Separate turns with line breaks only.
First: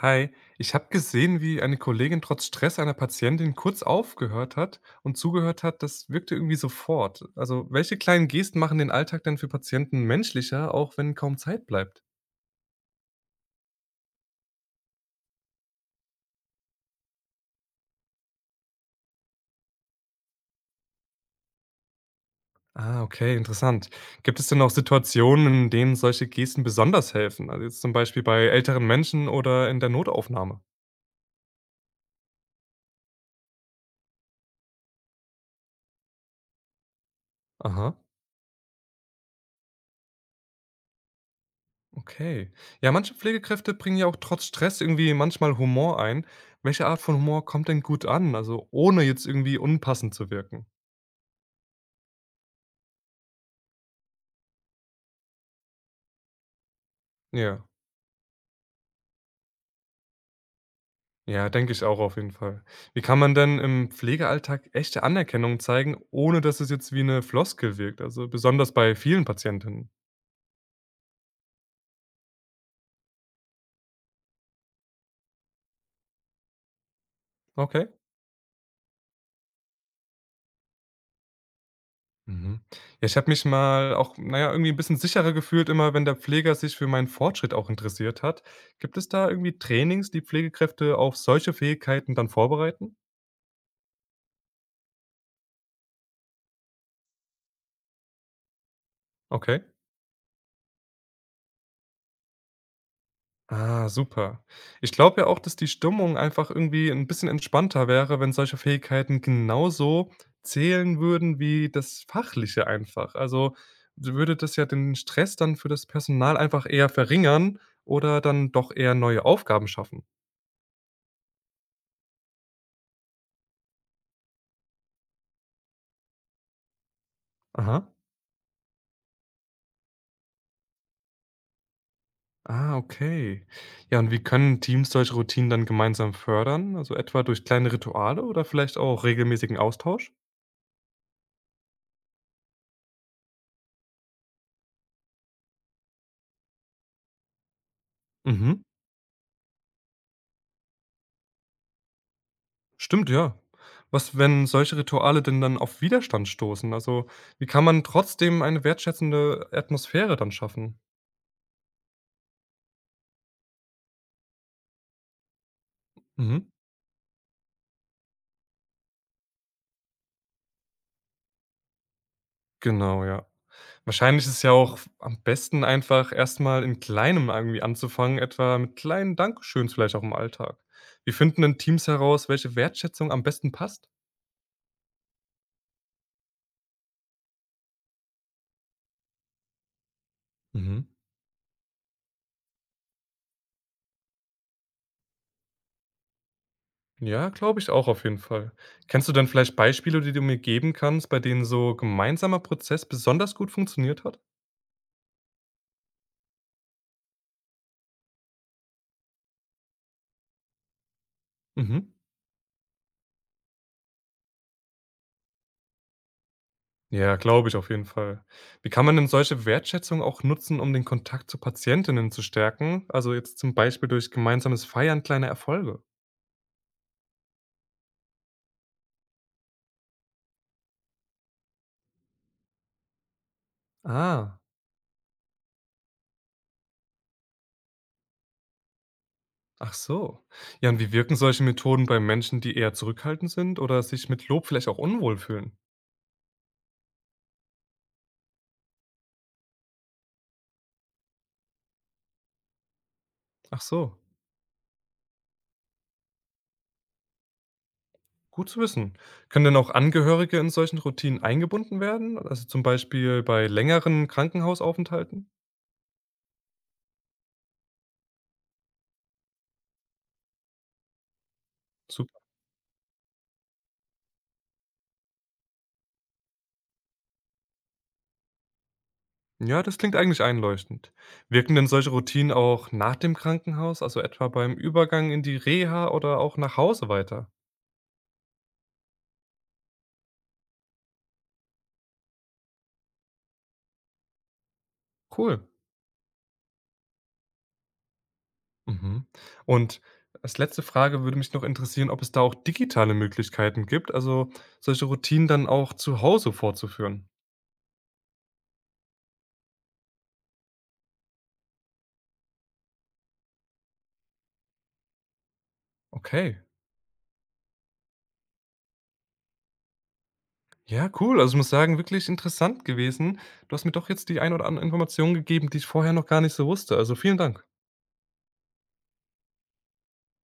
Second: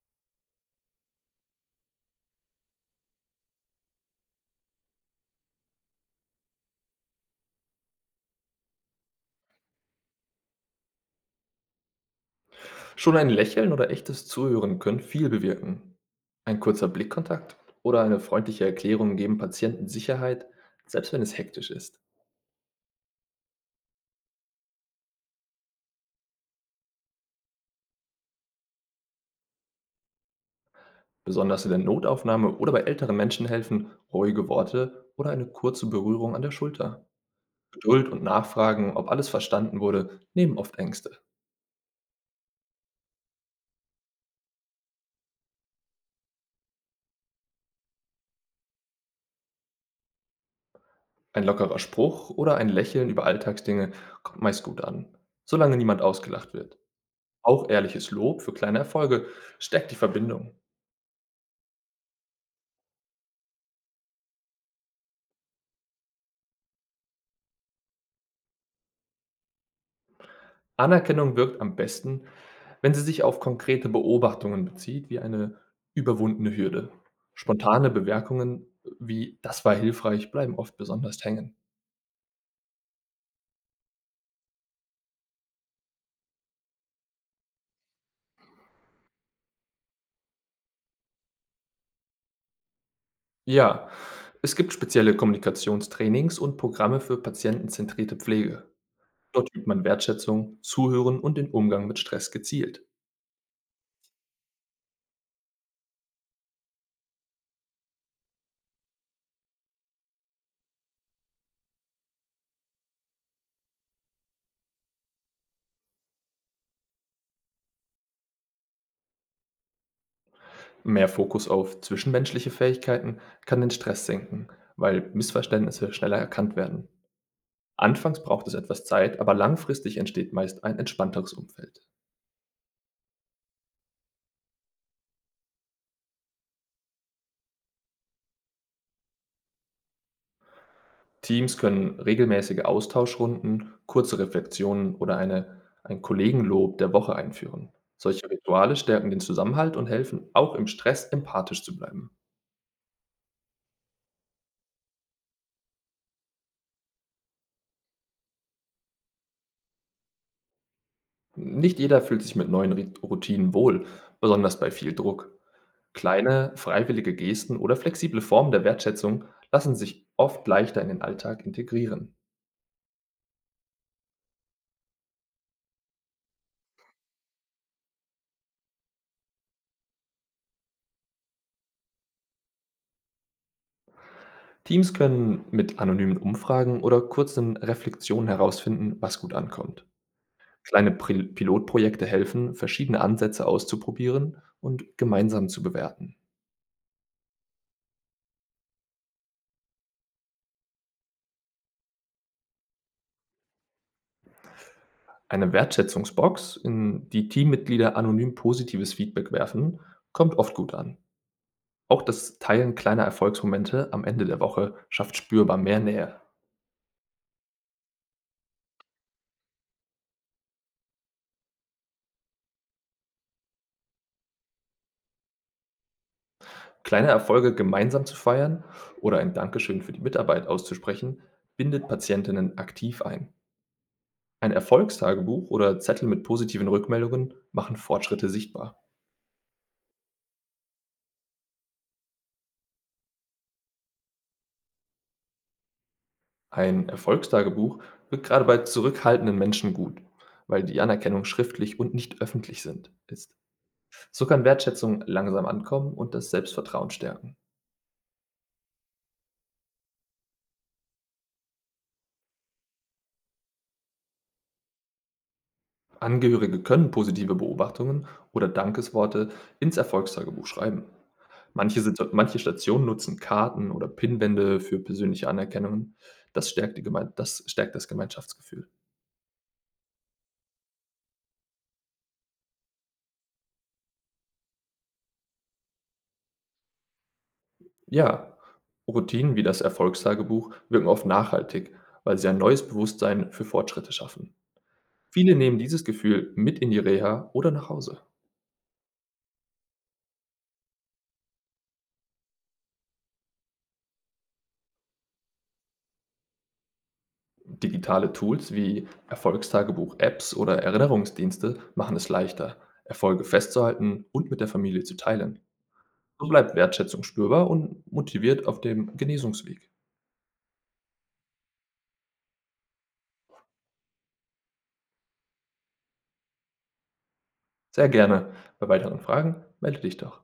Hi, ich habe gesehen, wie eine Kollegin trotz Stress einer Patientin kurz aufgehört hat und zugehört hat, das wirkte irgendwie sofort. Also, welche kleinen Gesten machen den Alltag denn für Patienten menschlicher, auch wenn kaum Zeit bleibt?
Schon ein Lächeln oder echtes Zuhören können viel bewirken. Ein kurzer Blickkontakt oder eine freundliche Erklärung geben Patienten Sicherheit, selbst wenn es hektisch ist.
Ah, okay, interessant. Gibt es denn auch Situationen, in denen solche Gesten besonders helfen? Also jetzt zum Beispiel bei älteren Menschen oder in der Notaufnahme?
Besonders in der Notaufnahme oder bei älteren Menschen helfen ruhige Worte oder eine kurze Berührung an der Schulter.
Aha,
Geduld und Nachfragen, ob alles verstanden wurde, nehmen oft Ängste.
okay. Ja, manche Pflegekräfte bringen ja auch trotz Stress irgendwie manchmal Humor ein. Welche Art von Humor kommt denn gut an? Also ohne jetzt irgendwie unpassend zu wirken.
Ein lockerer Spruch oder ein Lächeln über Alltagsdinge kommt meist gut an, solange niemand ausgelacht wird.
Ja,
Auch ehrliches Lob für kleine Erfolge stärkt die Verbindung.
ja, denke ich auch auf jeden Fall. Wie kann man denn im Pflegealltag echte Anerkennung zeigen, ohne dass es jetzt wie eine Floskel wirkt? Also, besonders bei vielen Patientinnen.
Anerkennung wirkt am besten, wenn sie sich auf konkrete Beobachtungen bezieht, wie eine überwundene Hürde.
Okay.
Spontane Bemerkungen wie „das war hilfreich“ bleiben oft besonders hängen.
Mhm. Ja, ich habe mich mal auch, naja, irgendwie ein bisschen sicherer gefühlt immer, wenn der Pfleger sich für meinen Fortschritt auch interessiert hat. Gibt es da irgendwie Trainings, die Pflegekräfte auf solche Fähigkeiten dann vorbereiten?
Ja, es gibt spezielle Kommunikationstrainings und Programme für patientenzentrierte Pflege. Dort
Okay.
übt man Wertschätzung, Zuhören und den Umgang mit Stress gezielt.
Ah, super. Ich glaube ja auch, dass die Stimmung einfach irgendwie ein bisschen entspannter wäre, wenn solche Fähigkeiten genauso zählen würden wie das Fachliche einfach. Also, würde das ja den Stress dann für das Personal einfach eher verringern oder dann doch eher neue Aufgaben schaffen.
Mehr Fokus auf zwischenmenschliche Fähigkeiten kann den Stress senken, weil Missverständnisse schneller erkannt werden.
Aha.
Anfangs braucht es etwas Zeit, aber langfristig entsteht meist ein entspannteres Umfeld.
Ah, okay. Ja, und wie können Teams solche Routinen dann gemeinsam fördern? Also, etwa durch kleine Rituale oder vielleicht auch regelmäßigen Austausch?
Teams können regelmäßige Austauschrunden, kurze Reflexionen oder ein Kollegenlob der Woche einführen. Solche
Mhm.
Rituale stärken den Zusammenhalt und helfen, auch im Stress empathisch zu bleiben.
Stimmt, ja. Was, wenn solche Rituale denn dann auf Widerstand stoßen? Also, wie kann man trotzdem eine wertschätzende Atmosphäre dann schaffen?
Nicht jeder fühlt sich mit neuen Routinen wohl, besonders bei viel Druck.
Mhm.
Kleine, freiwillige Gesten oder flexible Formen der Wertschätzung lassen sich oft leichter in den Alltag integrieren.
Genau, ja. Wahrscheinlich ist es ja auch am besten einfach erstmal in Kleinem irgendwie anzufangen, etwa mit kleinen Dankeschöns vielleicht auch im Alltag. Wir finden denn Teams heraus, welche Wertschätzung am besten passt?
Teams können mit anonymen Umfragen oder kurzen Reflexionen herausfinden, was gut ankommt.
Mhm.
Kleine Pri Pilotprojekte helfen, verschiedene Ansätze auszuprobieren und gemeinsam zu bewerten.
Ja, glaube ich auch auf jeden Fall. Kennst du denn vielleicht Beispiele, die du mir geben kannst, bei denen so gemeinsamer Prozess besonders gut funktioniert hat?
Eine Wertschätzungsbox, in die Teammitglieder anonym positives Feedback werfen, kommt oft gut an.
Mhm.
Auch das Teilen kleiner Erfolgsmomente am Ende der Woche schafft spürbar mehr Nähe.
Ja, glaube ich auf jeden Fall. Wie kann man denn solche Wertschätzung auch nutzen, um den Kontakt zu Patientinnen zu stärken? Also jetzt zum Beispiel durch gemeinsames Feiern kleiner Erfolge.
Kleine Erfolge gemeinsam zu feiern oder ein Dankeschön für die Mitarbeit auszusprechen, bindet Patientinnen aktiv ein.
Ah,
Ein Erfolgstagebuch oder Zettel mit positiven Rückmeldungen machen Fortschritte sichtbar.
ach so. Ja, und wie wirken solche Methoden bei Menschen, die eher zurückhaltend sind oder sich mit Lob vielleicht auch unwohl fühlen?
Ein Erfolgstagebuch wirkt gerade bei zurückhaltenden Menschen gut, weil die Anerkennung schriftlich und nicht öffentlich ist.
Ach so,
So kann Wertschätzung langsam ankommen und das Selbstvertrauen stärken.
gut zu wissen. Können denn auch Angehörige in solchen Routinen eingebunden werden? Also zum Beispiel bei längeren Krankenhausaufenthalten?
Angehörige können positive Beobachtungen oder Dankesworte ins Erfolgstagebuch schreiben.
Super.
Manche Stationen nutzen Karten oder Pinnwände für persönliche Anerkennungen. Das stärkt, die Geme das, stärkt das Gemeinschaftsgefühl.
Ja, das klingt eigentlich einleuchtend. Wirken denn solche Routinen auch nach dem Krankenhaus, also etwa beim Übergang in die Reha oder auch nach Hause weiter?
Ja, Routinen wie das Erfolgstagebuch wirken oft nachhaltig, weil sie ein neues Bewusstsein für Fortschritte schaffen. Viele
Cool.
nehmen dieses Gefühl mit in die Reha oder nach Hause.
Mhm. Und als letzte Frage würde mich noch interessieren, ob es da auch digitale Möglichkeiten gibt, also solche Routinen dann auch zu Hause vorzuführen.
Digitale Tools wie Erfolgstagebuch-Apps oder Erinnerungsdienste machen es leichter, Erfolge festzuhalten und mit der Familie zu teilen. So
Okay.
bleibt Wertschätzung spürbar und motiviert auf dem Genesungsweg.
Ja, cool. Also ich muss sagen, wirklich interessant gewesen. Du hast mir doch jetzt die ein oder andere Information gegeben, die ich vorher noch gar nicht so wusste. Also vielen Dank.
Sehr gerne. Bei weiteren Fragen melde dich doch.